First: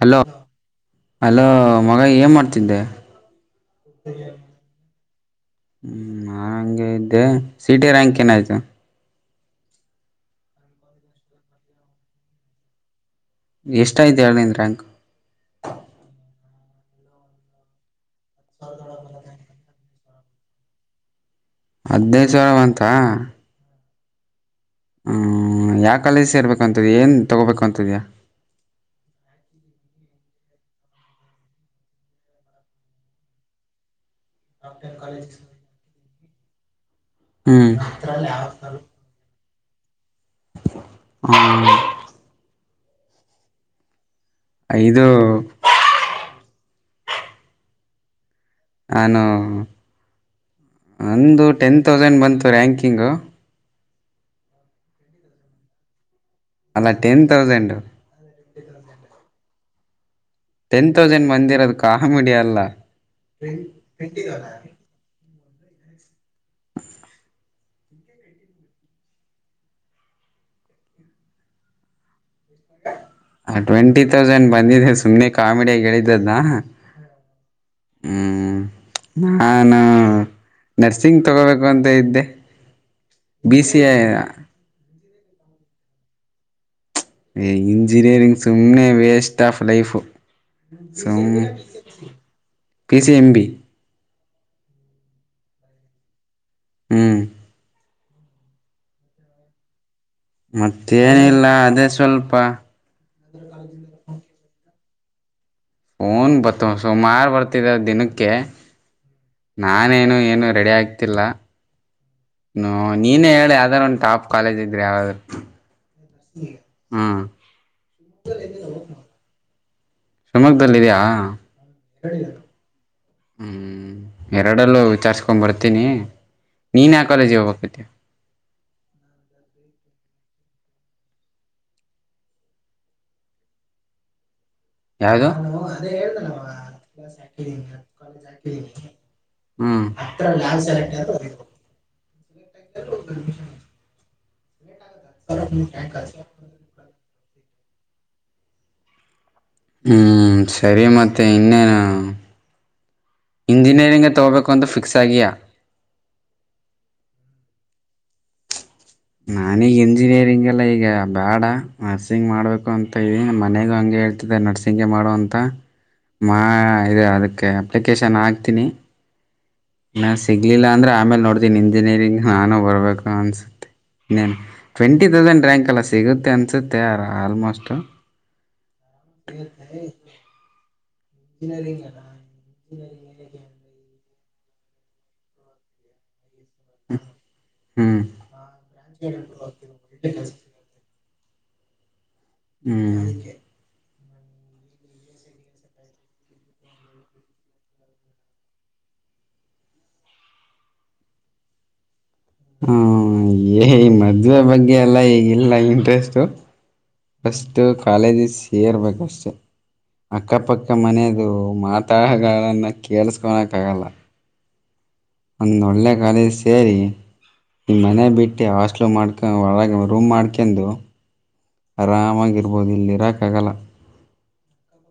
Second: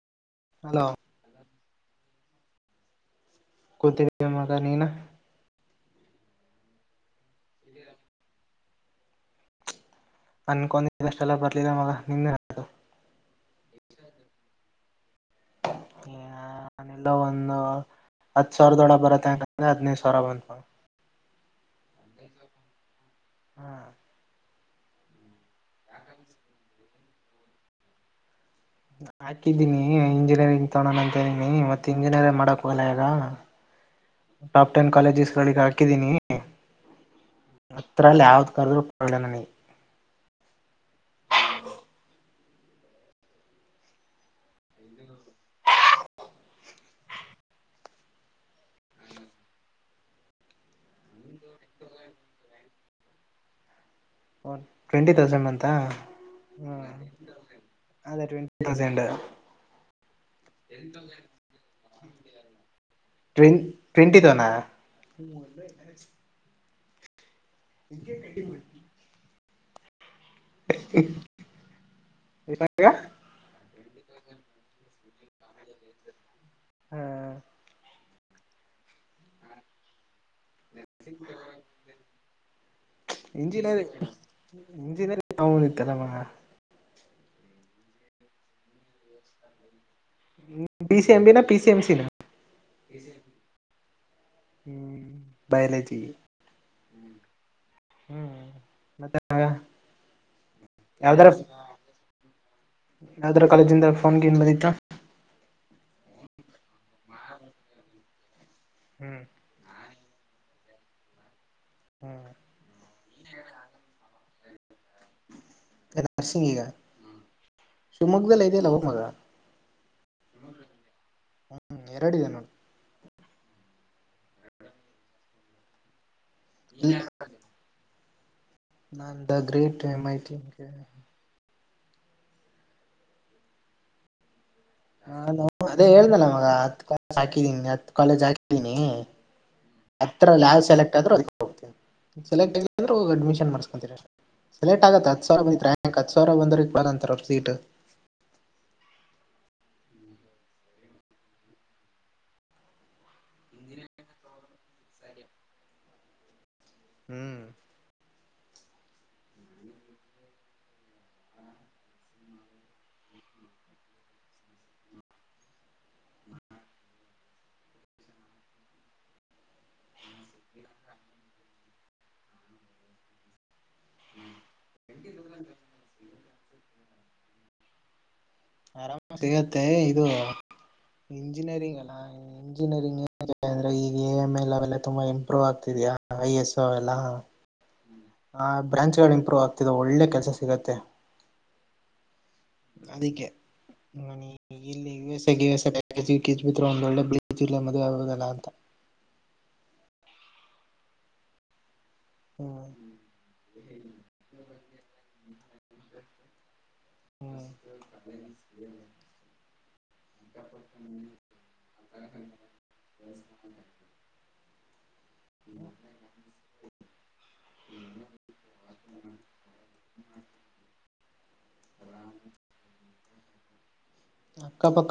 hello hello hello ಮಗ ಏನ್ ಮಾಡ್ತಿದ್ದೆ ಕೂತಿದ್ದಮ್ಮಗ ನೀನ ಹ್ಮ್ ನಾನ್ ಹಂಗೆ ಇದ್ದೆ ಸಿಟಿ ರ್ಯಾಂಕ್ ಏನಾಯ್ತು ಅ ಕನ ದಷ್ಟಲ್ಲ ಬತಲ್ಲಿಲ್ಲ ಮ ನಿಂದ ಎಷ್ಟಯ್ತು ಹೇಳನಿಂದ ರಾಂಕ್ ಹಾನ ಎಲ್ಲ ಒಂದು ಹತ್ ಸಾವಿರದೊಳ ಬರತ್ತ ಏನಂದ್ರೆ ಹದ್ೈ ಹೊರಬಂದ ಹದ್ನೈದು ಸಾವಿರ ಬಂತ ಹ ಹ್ಮ್ ಯಾ ಕಾಲೇಜ್ ಸೇರ್ಬೇಕುಂತದ ಏನ್ ತಗೋಬೇಕು ಅಂತಿದ್ಯಾಾ ಹಾಕಿದ್ದೀನಿ ಹಂಗೆ ಇಂಜಿನಿಯಂಗ್ ತಗೋಣ ಅಂತನಿ ಮತ್ತೆ ಇಂಜಿನಿಯರಿಂಗ್ ಮಾಡಕೋಗಲ್ಲ ಈಗ ಟಾಪ್ ಟೆನ್ ಕಾಲೇಜಸ್ ಗಳಿಗೆ ಹಾಕಿದೀನಿ ಹ್ಮ್ ಹತ್ರ ಅಲ್ಲ ಯಾವ್ದ್ ಕರ್್ರೂ ಕೊ ನನಗೆ ಹಾ ಐದು ಆನು ಅಂದು ಟೆನ್ ತೌಸಂಡ್ ಬಂತು ರ್ಯಾಂಕಿಂಗು ಒ ಟ್ವೆಂಟಿ ತೌಸಂಡ್ ಅಂತ ಹ್ಮ್ ಅಲ್ಲ ಟೆನ್ ತೌಸಂಡ್ ಅದೇ ಟ್ವೆಂಟಿ ತೌಸಂಡ್ ಟೆನ್ ತೌಸಂಡ್ ಬಂದಿರೋದು ಕಾಮಿಡಿಯ ಅಲ್ಲ ವೆ ಟ್ವೆಂಟಿ ತನಾ ಎ ಕಟ್ಟಿ ಮಾಡ [inaudible] ಎತ ಟ್ವೆಂಟಿ ತೌಸಂಡ್ ಬಂದಿದೆ ಸುಮ್ಮನೆ ಕಾಮಿಡಿಯಾಗಿ ಹೇಳಳಿದ್ದದಾ ಹ್ಮ್ ಹ್ಮ್ ನಾನಾ ನರ್ಸಿಂಗ್ ತಗೋಬೇಕು ಅಂತ ಇದ್ದೆ ಬಿ ಸಿ ಐ ವೌನ ತಲಮ ಇಂಜಿನಿಯರಿಂಗ್ ಸುಮ್ಮನೆ waste of life P C ಸಮ ಎಂ ಬಿನ ಪಿ ಸಿ ಎಂ ಸಿನ P C M B biology ಹ್ಮ್ ಹ್ಮ್ ಮತ್ತೆ ಮಗಾ ಮತ್ತೇನಿಲ್ಲ ಅದೇ ಸ್ವಲ್ಪ ನದ್ರ ಕಾಲೇಜಿಂದ ಫೋನ್ ಬಂದಿತಾ ಹೂನ್ ಬಾತಿವೆ ಸುಮಾರು ಬರ್ತಿದ ದಿನಕ್ಕೆ ಹ್ಮ್ ಏನು ರೆಡಿ ಆಗ್ತಿಲ್ಲ ಹ್ಮ್ ನೀನೇ ಹೇಳಿ ಆದಾರ ಒಂದು ಟಾಪ್ ಕಾಲೇಜ್ಗ್ರರೆ ಯಾವ ನರಸಿಂಗ ಈಗ ಶಿವಮೊಗ್್ದಲ್ಲ ಇದೆಲ್ಲ ಹೋಗ್ ಮಗ ಶಿವಮೊಗ್ಗದಲ್ಲ ಇದಯಾ ಹ್ಮ್ ಎರಡಿದೆ ನೋಡು ಹ್ಮ್ ಎರಡಲ್ಲೂ ವಿಚಾರ್ಸ್ಕೊಂಡ್ ಬರ್ತೀನಿ ನೀನು ಯಾವ್ ಕಾಲೇಜುಗೊಗ್ತಿದೆ [unintelligible] ನಾನ್ ದ ಗ್ರೇಟ್ [unintelligible] ನಾನು ಹ ಅದೇ ಹೇಳ್ದಲ್ಲ ಮಗ ಹತ್ ಕ ಹಾಕಿದೀನಿ ಹತ್ ಕಾಲೇಜ್ ಹಾಕಿದೀನಿ ಹ್ಮ್ ಹತ್ತಾ ಸೆಲೆಕ್ಟ್ ಆದ್ರರು ಅದುಕೆ ಸೆಲೆಟ್ ಅಡ್ಮಿಷನ್ ಮಾಡಸ್ಕೊಂತರ ಲೇಟ್ ಆಗತ್ತ ಹತ್ ಸಾವಿರ ಬತ್ಂಕ್ ಹತ್ ಸಾವಿರ ಬಂದ್ರ ಬಂತಾರ ಸೀಟ್ ಹ್ಮ್ ಸರಿ ಮತ್ತೆ ಇನ್ನೇನು ಇಂಜಿನಿಯರಿಂಗ್ಗೆ ತಗೋಬೇಕು ಅಂತ ಫಿಕ್ಸ್ ಆಗಿ [inaudible] ನಾನೀಗ ಇಂಜಿನಿಯರಿಂಗ್ ಎಲ್ಲ ಈಗ ಬೇಡ ನರ್ಸಿಂಗ್ ಮಾಡ್ಬೇಕು ಅಂತ ಇದಿ ಮನೆಗ ಹಂಗೆ ಹೇಳ್ತ ನರ್ಸಿಂಗಗೆ ಮಾಡುವ ಅಂತ ಮಾ ಇದು ಅದಕ್ಕೆ ಅಪ್ಲಿಕೇಶನ್ ಹಾಕ್ತೀನಿ ನ ಸಿಗ್ಲಿಲ್ಲ ಅಂದ್ರೆ ಆಮೇಲ್ ನೋಡ್ತೀನಿ ಇಂಜಿನಿಯರಿಂಗ್ ನಾನು ಬರ್ಬೇಕು ಅನ್ಸುತ್ತೆ ನೀನ್ ಟ್ವೆಂಟಿ [unintelligible] ಡ್ ರ್ಯಾಂಕ್ ಎಲ್ಲ ಸಿಗುತ್ತೆ ಅನ್ಸುತ್ತೆ [unintelligible] ಆಲ್ಮೋಸ್ಟ್ ಆರಾಮ ಸಿಗತ್ತೆ ಇದು ಇಂಜಿನಿಯರಿಂಗ್ [unintelligible] ಲ್ಲಾ ಇಂಜಿನಿಯರಿಂಗಂದ್ರ ಈಗೆ ಮ್ಮೆಲ್ ಅವೆಲ್ಲ ತುಂಬಾ ಇಂಪ್ರೂವ್ ಆಗ್ತಿದಯಾ ಐ ಎಸ್ ಅವೆಲ್ಲ ಹ್ಮ್ ಹ ಬ್ರಾಂಚ್ಗಳು ಇಂಪ್ರೂವ್ ಆಗ್ತಿದೆ ಒಳ್ಳೆ ಕೆಲ್ಸ ಸಿಗತ್ತೆ ಹ್ಮ್ [inaudible] ಅದಕ್ಕೆ ನಾನು [unintelligible] ಮದುವೆ ಆದಲ್ಲ ಅಂತ [inaudible] ಹ್ಮ್ ಹ ಏ ಈ ಮದುವೆ ಬಗ್ಗೆ ಎಲ್ಲ ಈಗಿಲ್ಲ ಇಂಟ್ರೆಸ್ಟ್ ಹ್ಮ್ ಬಸ್ಟ್ ಕಾಲೇಜಸ್ ಏರ್ಬೇಕುಅಷ್ಟೆ ಅಕ್ಕಪಕ್ಕ ಮನೆಯದು ಮಾತಾಡಗಾರನ್ನ ಕೇಳಸ್ಕೊಳಕ್ಕ ಆಗಲ್ಲ ಒಂದ್ ಒಳ್ಳೆ ಕಾಲೇಜ್ ಸೇರಿ ನಿಮ್ಮ ಮನೆ ಬಿಟ್ಟು ಹಾಸ್ಟ್ಲ್ ಮಾಡ್ಕೊಂಡ ಒಳಗೆ ರೂಮ್ ಮಾಡ್ಕೊಂಡು ಆರಾಮಗರ್ಬೋದು ಇಲ್ಲಿರಾಕ್ ಆಗಲ್ಲ ಅಕ್ಕಪಕ್ಕ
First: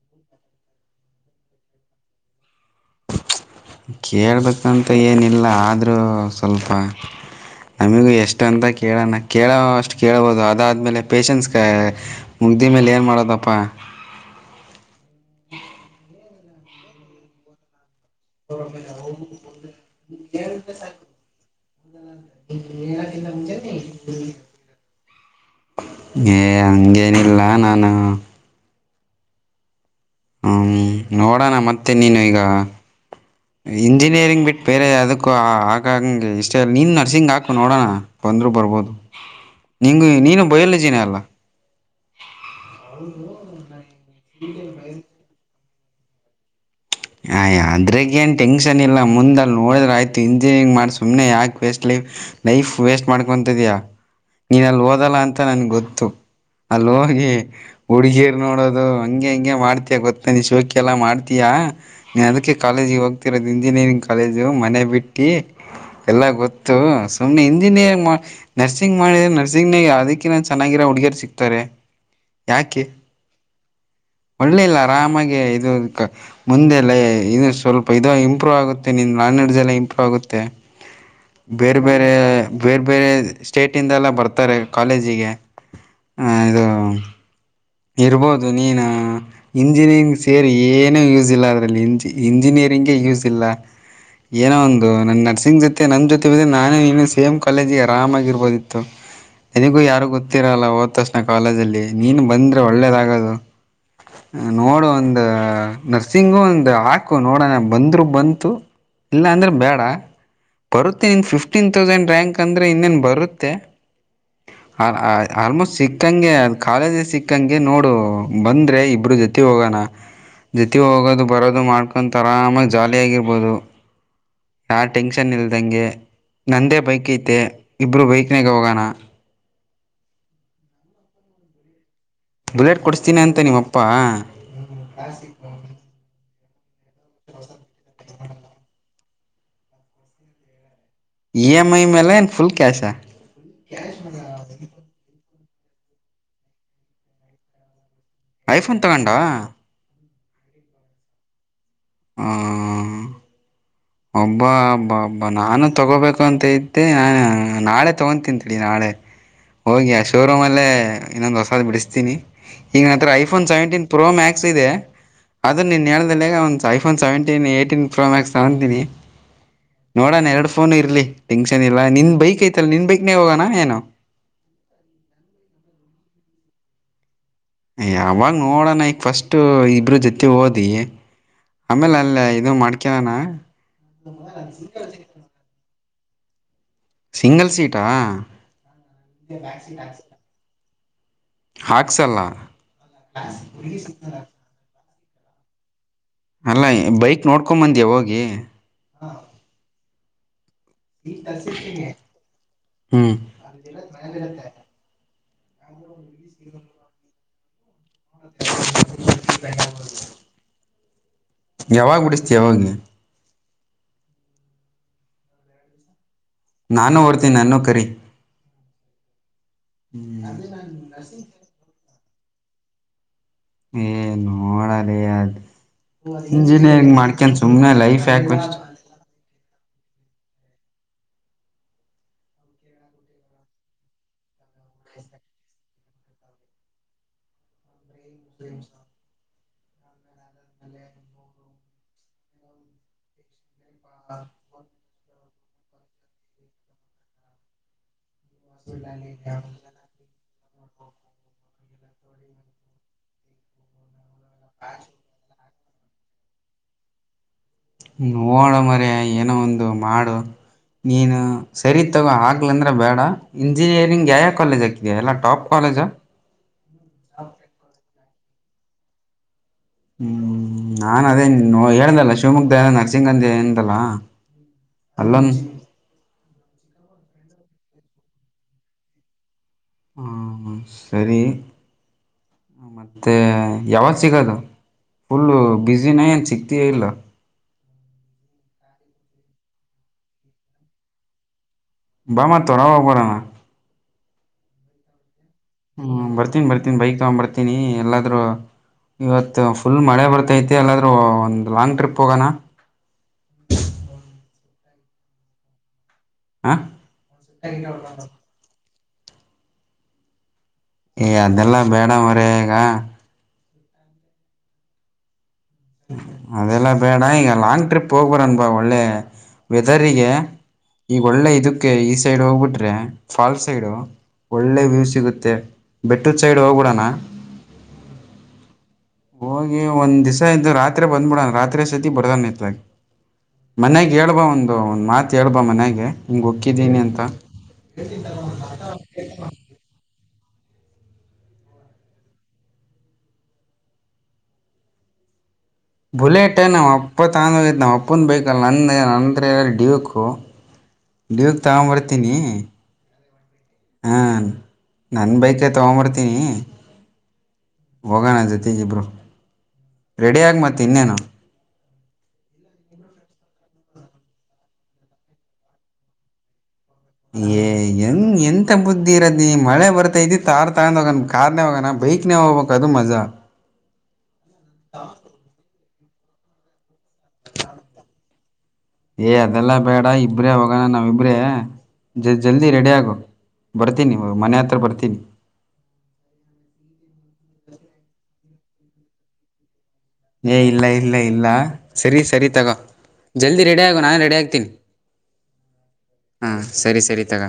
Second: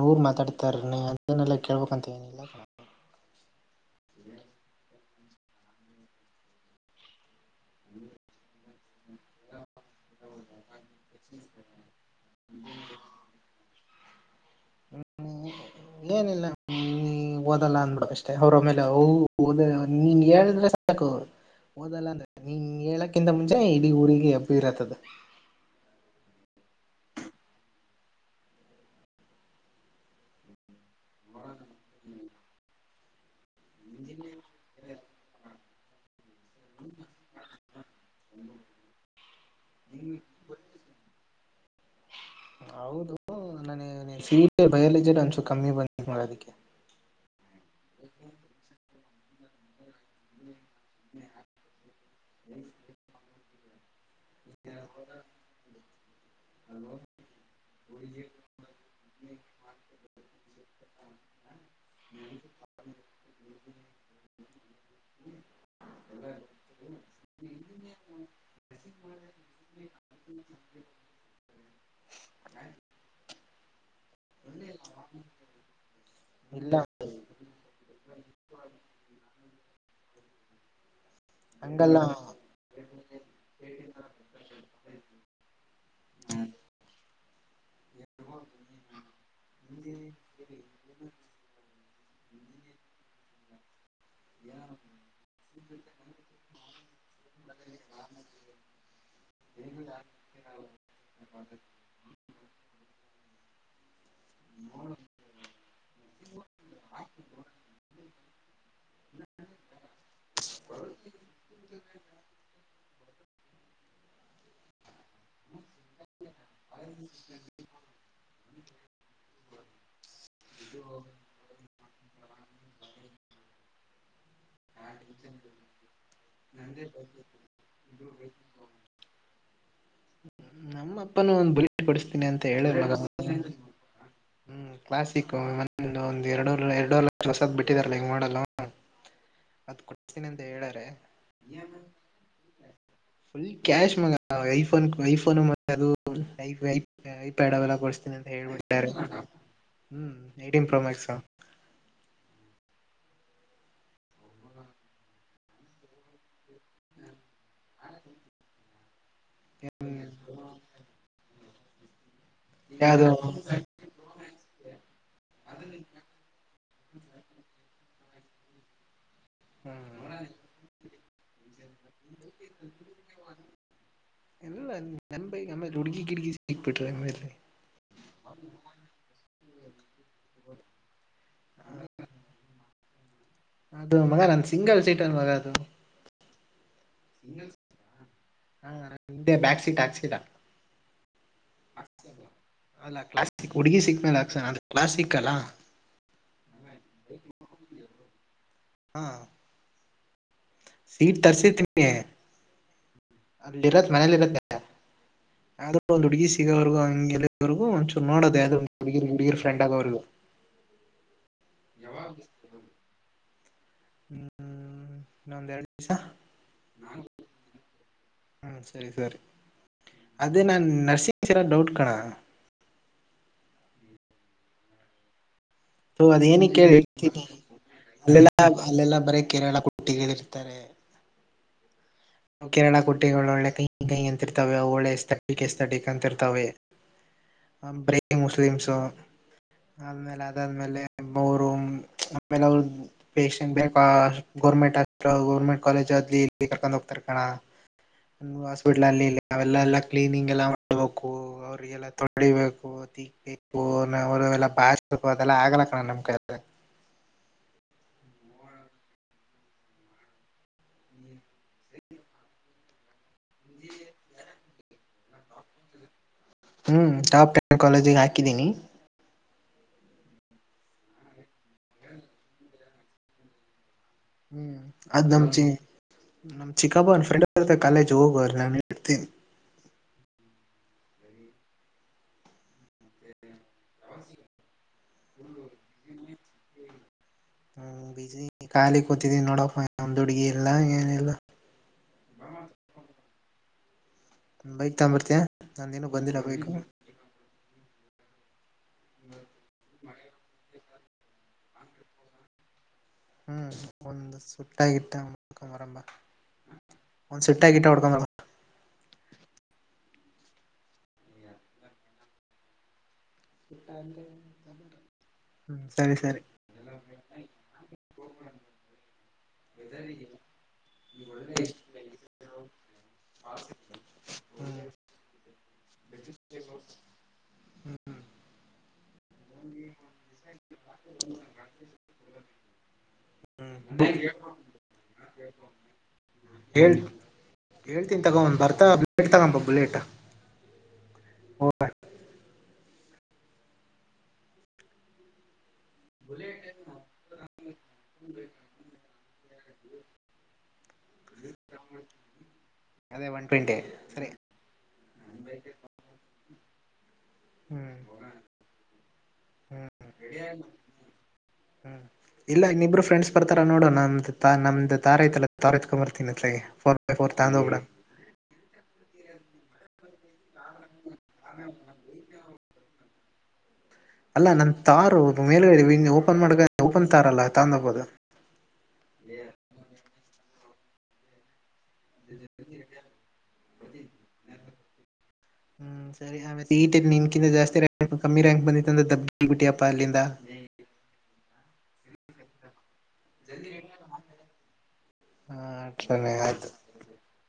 ನೂರ್ ಮಾತಾಡ್ತಾರ [unintelligible] ಅದನ್ನೆಲ್ಲ ಕೇಳ್ಬಕ್ಂತ ಏನಿಲ್ಲ ಕೇಳ್ಬೇಕಂತ ಏನಿಲ್ಲ ಆದರೂ ಸ್ವಲ್ಪ ನಮಿಗೂ ಎಷ್ಟ ಅಂತ ಕೇಳಣ ಕೇಳ ಅಷ್ಟು ಕೇಳಬಹ [unintelligible] ಅದು ಅದಾದ್ಮೇಲೆ ಪೇಶನ್ಸ್ ಮುಗ್ದಿ ಮೇಲೆ ಏನು ಮಾಡೋದಪ್ಪ ಏನಿಲ್ಲ [unintelligible] ಓದಲ್ಲ ಅಂದ್ಬಿಡ ಅಷ್ಟ [unintelligible] ಅಷ್ಟ [unintelligible] ಅವ್ರ [unintelligible] ಮೇಲೆ ನಿನ್ ಹೇಳಿದ್ರೆ ಸಾಕು ಓದಲ್ಲ ಅಂದ್ರ ನೀ ಹೇಳಕ್ಕಿಂತ ಮುಂಚೆ ಇಡೀ ಊರಿಗೆ ಅಬ್ಬಿ ಇರತ್ತದ ಏ ಹಂಗೇನಿಲ್ಲ ನಾನು ಹ್ಮ ನೋಡೋಣ ಮತ್ತೆ ನೀನು ಈಗ ಇಂಜಿನಿಯರಿಂಗ್ ಬಿಟ್ಟು ಬೇರೆ ಅದಕ್ಕು ಆಗಂಗಗೆ ಇಷ್ಟ ಇ [unintelligible] ನೀನ್ ನರ್ಸಿಂಗ್ ಹಾಕು ನೋಡೋಣ ಬಂದ್ರು ಬ ಬರ್ಬೋದು ನೀಂಗ ನೀನು ಬಯಲುಜನ ಅಲ್ಲ ಹೌದು ನಾನ ಸೀಟ ಬಯಲಜ ಅನ್ಸು ಕಮ್ಮಿ ಬಂದ ಮಾಡ ಅದಕ್ಕೆ [unintelligible] ಆಯ ಅದ್ರಗ್ ಏನ್ ಟೆನ್ಷನ್ ಇಲ್ಲ ಮುಂದಲ್ಲಿ ನೋಡ್ರೆ ಆಯ್ತು ಇ [unintelligible] [unintelligible] ಗ್ ಮಾಡ ಸುಮನೆ ಯಾಕೆ ವೇಸ್ಟ್ ಲೈಫ್ ಲೈಫ್ ವೇಸ್ಟ್ ಮಾಡ್ಕೊಂತ ಇದ್ಯಾ ನೀನ ಅಲ್ಲಿ ಓದಲ್ಲ ಅಂತ ನನ್ ಗೊತ್ತು ಅಲ್ ಹೋಗಿ ಹುಡ್ಗೀರ್ ನೋಡೋದು ಹಂಗೆ ಹಂಗಗೆ ಮಾಡ್ತಿಯಯ ಗೊತ್ತ ನೀ ಶೋಕ ಎಲ್ಲಾ ಮಾಡ್ತೀಯಾ ನೀ ಅದಕ್ಕೆ ಕಾಲೇಜಿಗೆ ಹೋಗ್ತಿರೋದು ಇಂಜಿನಿಯರಿಂಗ್ ಕಾಲೇಜು ಮನೆ ಬಿಟಿ ಎಲ್ಲಾ ಗೊತ್ತು ಸುಮ್ನೆ ಇಂಜಿನಿಯರಿಂಗ್ ನರ್ಸಿಂಗ್ ಮಾಡಿದ [unintelligible] ಅದಕ್ಕಿನ್ನ ಚೆನ್ನಾಗಿರೋ ಹುಡುಗಿಯರು ಸಿಗ್ತಾರೆ ಯಾಕೆ ಒಳ್ಳೇಲ್ಲ ಅರಾಮಾಗಿ ಇದು ಇಲ್ಲ ಮುಂದೆಲ್ಲ ಇದು ಸ್ವಲ್ಪ ಇದು ಇಂಪ್ರೂವ್ ಆಗುತ್ತೆ ನಿನ್ನ ನಾಲಡಸ್ಲ್ಲ [unintelligible] ಇಂಪ್ರೂವ್ ಆಗುತ್ತೆ ಬೇರೆ ಹಂಗಲ್ಲ ಬೇರೆ ಬೇರೆ ಬೇರೆ ಸ್ಟೇಟಿಂದೆಲ್ಲ ಬರ್ತಾರೆ ಕಾಲೇಜಿಗೆ ಹ ಇದು ಇರ್ಬೋದು ನೀನು ಇಂಜಿನಿಯರಿಂಗ್ ಸೇರಿ ಏನೂ ಯೂಸ್ ಇಲ್ಲ ಅದ್ರಲ್ಲಿ [unintelligible] ಇಂಜಿನಿಯರಿಂಗಗೆ ಯೂಸ್ ಇಲ್ಲ ಏನೋ ಒಂದು ನನ್ನ ನರ್ಸಿಂಗ್ ಜೊತೆ ನನ್ನ ಜೊತೆ ಬ [unintelligible] ನಾನು ಇನ್ನ ಸೇಮ್ ಕಾಲೇಜಿಗೆ ಆರಾಮಾಗಿರ್ಬೋದಿತ್ತು ನನಗೂ ಯಾರು ಗೊತ್ತಿರಲ್ಲ ಹೋದ್ ತಕ್ಷಣ ಕಾಲೇಜ ಅಲ್ಲಿ ನೀನ್ ಬಂದು ಆಗದು ನೋಡು ಒಂದ ನರ್ಸಿಂಗು ಒಂದ್ ಹಾಕು ನೋಡೋಣ ಬಂದ್ರು ಬಂತು ಇಲ್ಲ ಅಂದ್ರ ಬೇಡ ಬರುತ್ತೆ ನಿನ್ [unintelligible] ಫಿಫ್ಟೀನ್ ತೌಸಂಡ್ ರ್ಯಾಂಕ್ ಅಂದ್ರೆ ಇನ್ನೇನ್ ಬರುತ್ತೆ ಹ [unintelligible] ಆಲ್ಮೋಸ್ಟ್ ಸಿಕ್ಕಂಗೆ ಅದು ಕಾಲೇಜಿಗೆ ಸಿಕ್ಕ ಗೆ ನೋಡು ಬಂದ್ರೆ ಇಬ್ರು ಜೊತೆ ಹೋಗೋಣ ಜೊತೆ ಹೋಗೋದು ಬರೋದು ಮಾಡ್ಕೊಂಡ ಆರಾಮಾಗಿ ಜಾಲಿಯ ಆಗಿರ್ಬೋದು ಯಾವ ಟೆನ್ಷನ್ ಇಲ್ದಂಗೆ ನಂದೇ ಬೈಕ್ ಐತೆ ಇಬರು ಬೈಕ್ನಾಗ ಹೋಗೋಣ ನಮ್ಮ ಅಪ್ಪನು ಒಂದು ಬು ಅಂತ ಹೇಳಿ ಬುಲೆಟ್ ಕೊಡಿಸ್ತೀನಿ ಅಂತ ನಿಮ್ಮಪ್ಪ ಹ್ಮ ಕ್ಲಾಸಿಕ್ ಮ ಒಂದ್ ಎರಡು ಎರಡೂರ್ ಲಕ್ಷ ಹೊಸದ್ ಬಿಟ್ಟಿದಾರಲ್ಲ ಈಗ ಮಾಡಲ್ಲ ಅದ ಕೊಡ್ತೀನಿ ಅಂತ ಹೇಳಾರೆ ಇ ಎಮ್ ಐ ಮೇಲೆ ಏನು ಫುಲ್ ಕ್ಯಾಶಾ ಫುಲ್ ಕ್ಯಾಶ್ ಮಗ ಐಫನ್ ಐಫೋನ್ ಅದುಐ್ಯಾಡವೆಲ್ಲ ಕೊತ ಐಫೋನ್ ತಗೊಂಡಾ ನಡಿನ್ ಪ್ರೊಮ್ಯಾಕ್ಸಂಗ್ ಹ ಒಬ್ಬ ಒಬ್ಬ ಒಬ್ಬ ನಾನು ತಗೋಬೇಕು ಅಂತ ಇದ್ದೆ ನ ಾ ನಾಳೆ ತಗೊತೀನಿೇಳಿ ನಾಳೆ ಹೋಗಿ ಶೋರೂಮ್ಲ್ಲೇ ಇನ್ನೊಂದು ಹೊಸದ ಬಿಡಿಸ್ತೀನಿ ನಿನ್ ಯಾವ್ದು ಹತ್ರ ಐಫೋನ್ ಸೆವೆಂಟೀನ್ ಪ್ರೋ ಮ್ಯಾಕ್ಸ್ ಇದೆ ಅದದು ನೀನು ಹೇಳ್ದೇಗ ಒಂದು iPhone seventeen eighteen pro max ತಗಂತೀನಿ ನೋಡೋಣ ಎರಡು ಫೋನ್ ಇರ್ಲಿ ಟೆನ್ಶನ್ ಇಲ್ಲ ನಿನ್ ಬೈಕ್ ಐತಲ್ಲ ನಿನ್ ಬೈಕ್ನ ಹೋಗೋಣ ಏನ ಗಿಗಿ ಸಿಕ್ ಬಿರೆ ಆಮೇಲೆರಿ ಯಾವಾಗ ನೋಡೋಣ ಈಗ ಫಸ್ಟ್ ಇಬ್ರ ಜೊತೆ ಓದಿ ಆಮೇಲೆ ಅಲ್ಲ ಇದು ಮಾಡ್ಕಲನಾ ಅದು ಮಗ ನನ್ ಸಿಂಗಲ್ ಸೀಟರ್ ಮಗ ಅದು ಸಿಂಗಲ್ ಸೀಟಾ ಹ ಹಿಂದೆ ಬ್ಯಾಕ್ ಸೀಟ್ ಹಾಕ್ಸಿಲ್ಲ ಹಾಕ್ಸಲ್ಲ ಅಲ್ಲ ಕ್ಲಿಕ್ ಹುಡುಗಿ ಸಿಕ್್ಮೇಲೆ ಆಾಕ್ಸಣ ಅ ಕ್ಲಾಸಿಕ್ ಅಲ್ಲಾ ಅಲ್ಲ ಬೈಕ್ ನೋಡ್ಕೊಂಬಂದ್ಯಾ ಹೋಗಿ ಹಾ ಸೀಟ್ ತರ್ಸಿ ತಿಮಗೆ ಹ್ಮ್ ಅಲ್ಲಿ ಇರತ್ ಮನೇಲಿ ಇರತ್ತ ಅದು ಒಂದಂದು ಹುಡ್ಗಿ ಸಿಗೋವರ್ಗೂ ಹಗೆರ್ಗೂ ಒ ಸುನ್ನೋಡ ದೇದ ಕುಡಿಯರ್ ಕುಡಿಯರ್ ಫ್ರೆಂಡ ಆ ಅವದು ಯಾವಾಗ ಬಿಡಿಸತಿ ಯಾವಾಗ ಹ್ಮ್ ಇನ್ನೊಂದೆರಡು ದಿವ್ಸ ನಾನು ಓಡ್ತೀನಿ ನಾನು ಕರಿ ಹ್ಮ ಸರಿ ಸರಿ ಅದ ನಾ ನರ್ಸಿಂಗ್ ಸೇರದ್ ಡೌಟ್ ಕಣೋ ಏ ನೋಡಾರ ಅದು ಹ ಅದೇಕೆ ಕೇಳಿ ಹಳ್ತನಿ ಲೈಫ್ ಯಾಕ್ ಅಲ್ಲೆಲ್ಲ ವೇಸ್ಟ್ ಅಲ್ಲೆಲ್ಲಾ ಬರ ಕೇರೆಳ ಗಟಿಗಳಿರ್ತಾರೆ [inaudible] ನಾವು ಕೇರಳ ಕೊಟೆಗಳು ಒಳ್ಳೆ ಕೈ ಕೈಿ ಅಂತಿರ್ತವೆ ಅವು ಒಳ್ಳೆ ಎಸ್ತಟಕ್ ಎಸ್ ತಟಕ್ ಅಂತಿರ್ತವೆ ಬ್ರೇ ಮುಸ್ಲಿಮ್ಸು ಅ್ಮೇಲೆ ಅಾದ್ಮೇಲೆರು ಆಮೇಲೆ ಅವರು ಪೇಶಂಟ್ ಬೇಕಾ ಗೋರ್ಮೆಂಟ್ ಗೌರ್ಮೆಂಟ್ ಕಾಲೇಜುಲಿ ಇಲ್ಲಿ ಕರ್ಕೊಂಡು ಹೋಗ್ತಾರೆ ಕಣ ಹಾಸ್ಪಿಟ್ಲ್ ಅಲ್ಲಿ ಇಲ್ಲಿ ಅವೆಲ್ಲ ಕ್ಲೀನಿಂಗ ಎಲ್ಲ ಬೇಕು ಅವ್ರಿಗೆಲ್ಲ ತೊಡಿಬೇಕು ತಕ್ಬೇಕು ಅವರುಲ್ಲ ಬಾ ಅದೆಲ್ಲ ಆಗಲ್ಲ ಕಣೋ ನಮ್ಮ್ ಕೈಲಿ ನೋಡ ಮರ ಏನೋ ಒಂದು ಮಾಡು ನೀನು ಸರಿ ತಗೋ ಆಗ್ಲಂದ್ರೆ ಬೇಡ ಇಂಜಿನಿಯರಿಂಗ್ ಯಾವಾವ ಕಾಲೇಜ್ ಹಕಿದೆಯ ಎಲ್ಲ ಟಾಪ್ ಕಾಲೇಜ ಹ್ಮ್ ಟಪ್ ಪ್ರೆ ಕಾಲೇಜೆ ಾಕಿಿದಿನಿ ಹ್ಮ್ ನಾನ್ ಅದೇ ಹೇಳ್ದಲ್ಲ ಶಿವಮೊಗ್ಗ ನರಸಿಂಗಗಂಧಿ ಏದಲ್ಲ ಹ್ಮ್ ಅದು್ ನಮಚ ನಮಚ ಕಬನ್ ಫ ಕಾಲೇಜ್ ಹೋಗುವ ನಾನು ಹೇಡ್ತೀನಿ ಹ್ಮ ಸರಿ ಮತ್ತೆ ಯಾವಾಗ ಸಿಗದು ಫುಲ್ಲ ಬಸಿನ ಅಏನ್ ಸಿಕ್ತ ಇಲ್ಲ ಹ್ಮ್ ಬೀಜಿ ಖಾಲಿ ಕೂತಿದೀನಿ ನೋಡಪ್ಪ ಒಂದ ಹುಡ್ಗಿ ಎಲ್ಲ ಏನೆಲ್ಲಾ ಬಾ ಮತ್ ಹೊರಬರನ ಬೈಕ್ ತಗ ಬರ್ತಿಯಾ ಹ್ಮ್ ಬರ್ತೀನಿ ಬರ್ತೀನ್ ಬೈಕ್ ತಗೊಂಡ್ ಬರ್ತೀನಿ ಎಲ್ಲಾದ್ ಇವತ್ತು ಫುಲ್ ಮಳೆ ಬರ್ತೈತಿ ಅಲ್ಲಾದ್ರೂ ಒಂದು್ ಲಾಂಗ್ ಟ್ರಿಪ್ ಹೋಗೋಣ ಹ್ಮ್ ಒಂದು ಸುುತ್ತಾಕಟ್ಟ ಮುಕ ಮರಂಬ ಹಾ ಏ ಅದೆಲ್ಲಾ ಬೇಡ ಮರ ಈಗ ಕಟ್ಟ ಅದೆಲ್ಲಾ ಬಡಾ ಈಗ ಲಾಂಗ್ ಟ್ರಿಪ್ ಪಕರೋನ್ಪಾ ಒಳ್ಳೆ ವೆದರ್ಗೆ ಈಗ ಒಳ್ಳೆ ಇದಕ್ಕೆ ಈ ಸೈಡ್ ಹೋಗ್ಬಿಟ್ರೆ ಫಾಲ್ ಸೈಡು ಒಳ್ಳೆ ಹ್ಮ್ ವ್ಯೂ ಸಿಗುತ್ತೆ ಬೆಟ್ಟೂ ಸೈಡ್ ಹೋಗಿಡಣ ಹೋಗಿ ಒಂದ್ವ್ಸ ಇದ್ದ ರಾತ್ರಿ ಬಂದ್ಬಿಡಾನ ರಾತ್ರಿ ಸತಿ ಬಡದಾನ ಇತ್ಗ ಮನ್ಯಾಗ ಹೇಳ್ಬಾ ಒಂದು ಒಂದ್ ಮಾತ್ ಹೇಳ್ಬಾ ಮನ್ಯಗೆ ಹಿಂಗ ಒಕ್ಕಿದ್ದೀನಿ ಅಂತ ಹೇಳ್ತೀ ತಗೊಂದ್ ಬರ್ತಾ ಬಟ್ ತಗೊಂಬ ಬುಲೆಟ್ ವ ಬುಲೆಟ್ ನಾ ಅಪ್ಪ ತಂದ ಹೋಗಿದ್ದ ನಾವು ಅಪ್ಪಂದು ಬೈಕಲ್ಲಿ ನಂದ ನಂದರಲ್ಲಿ ಡವಕು ವಗೆ ತಗೊಂಬರ್ತೀನಿ ಅದೇ ಒನ್ ಟ್ವೆಂಟಿ ಹಾ ಸರಿ ನನ್ ಬೈಕ್ ತಗೊಂಬಡ್ತೀನಿ ಹ್ಮ್ ಹೋಗೋಣ ಜೊತೆಗಿಬ್ರು ಹ್ಮ್ ರೆಡಿಯಾಗಿ ಮ ಇನ್ನೇನು ಹ್ಮ್ ಇಲ್ಲ ಇನ್ನಬ್ರು ಫ್ರೆಂಡ್ಸ್ ಬರ್ತಾರ ನೋಡೋ ನಮ್ದ್ ತ ನ್ದ ತಾರ ಐತಲ್ಲ ತತ್ಕೊ್ ಬರ್ತೀಿ ಏ ಎಂಗ್ ಎಂತ ಬುದ್ಧಿ ಇರದಿ ಮಳೆ ಬರ್ತೈತಿ ತಾರ್ ತಾಂದೋಗನ್ ಕಾರ್ ನೇ ಹೋಗೋಣ ಬೈಕ್ನೇ ಹೋಗ್ಬೇಕ ಅದು ಮಜಾ ಅಲ್ಲ ನನ್ ತಾರು ಮೇಲೆ ಓಪನ್ ಮಾಡ ಓಪನ್ ತಾರಲ್ಲ ತಂದಬೋದು ಏ ಅದೆಲ್ಲ ಬೇಡ ಇಬ್ರೇ ಹೋಗೋಣ ನಾವ ಇಬ್ರೇ ಜ ಜಲ್ದಿ ರೆಡಿ ಆಗು ಬರ್ತೀನಿ ಮನೆ ಹತ್ರ ಬರ್ತೀನಿ ಹ್ಮ್ ಸರಿ ಆಮೇ ಈಟೆ ನಿನ್ಕಿಂತ ಜಾಸ್ತಿ ರಂಕ್ ಕಮ್ಮಿ ರ್ಯಾಕ್ ಬಿತ್ತಂದೆ ದಬ್ಬ ಬಿಟ್ಟಿ ಏ ಇಲ್ಲ ಇಲ್ಲ ಇಲ್ಲ ಸರಿ ಸರಿ ತಗೋ ಜಲ್ದಿ ರೆಡಿ ಆಗುವ ನಾನು ರೆಡಿ ಆಗ್ತೀನಿ ಹಾ ಹಾ ಆಯ್ತು ಸರಿ ಸರಿ ತಗ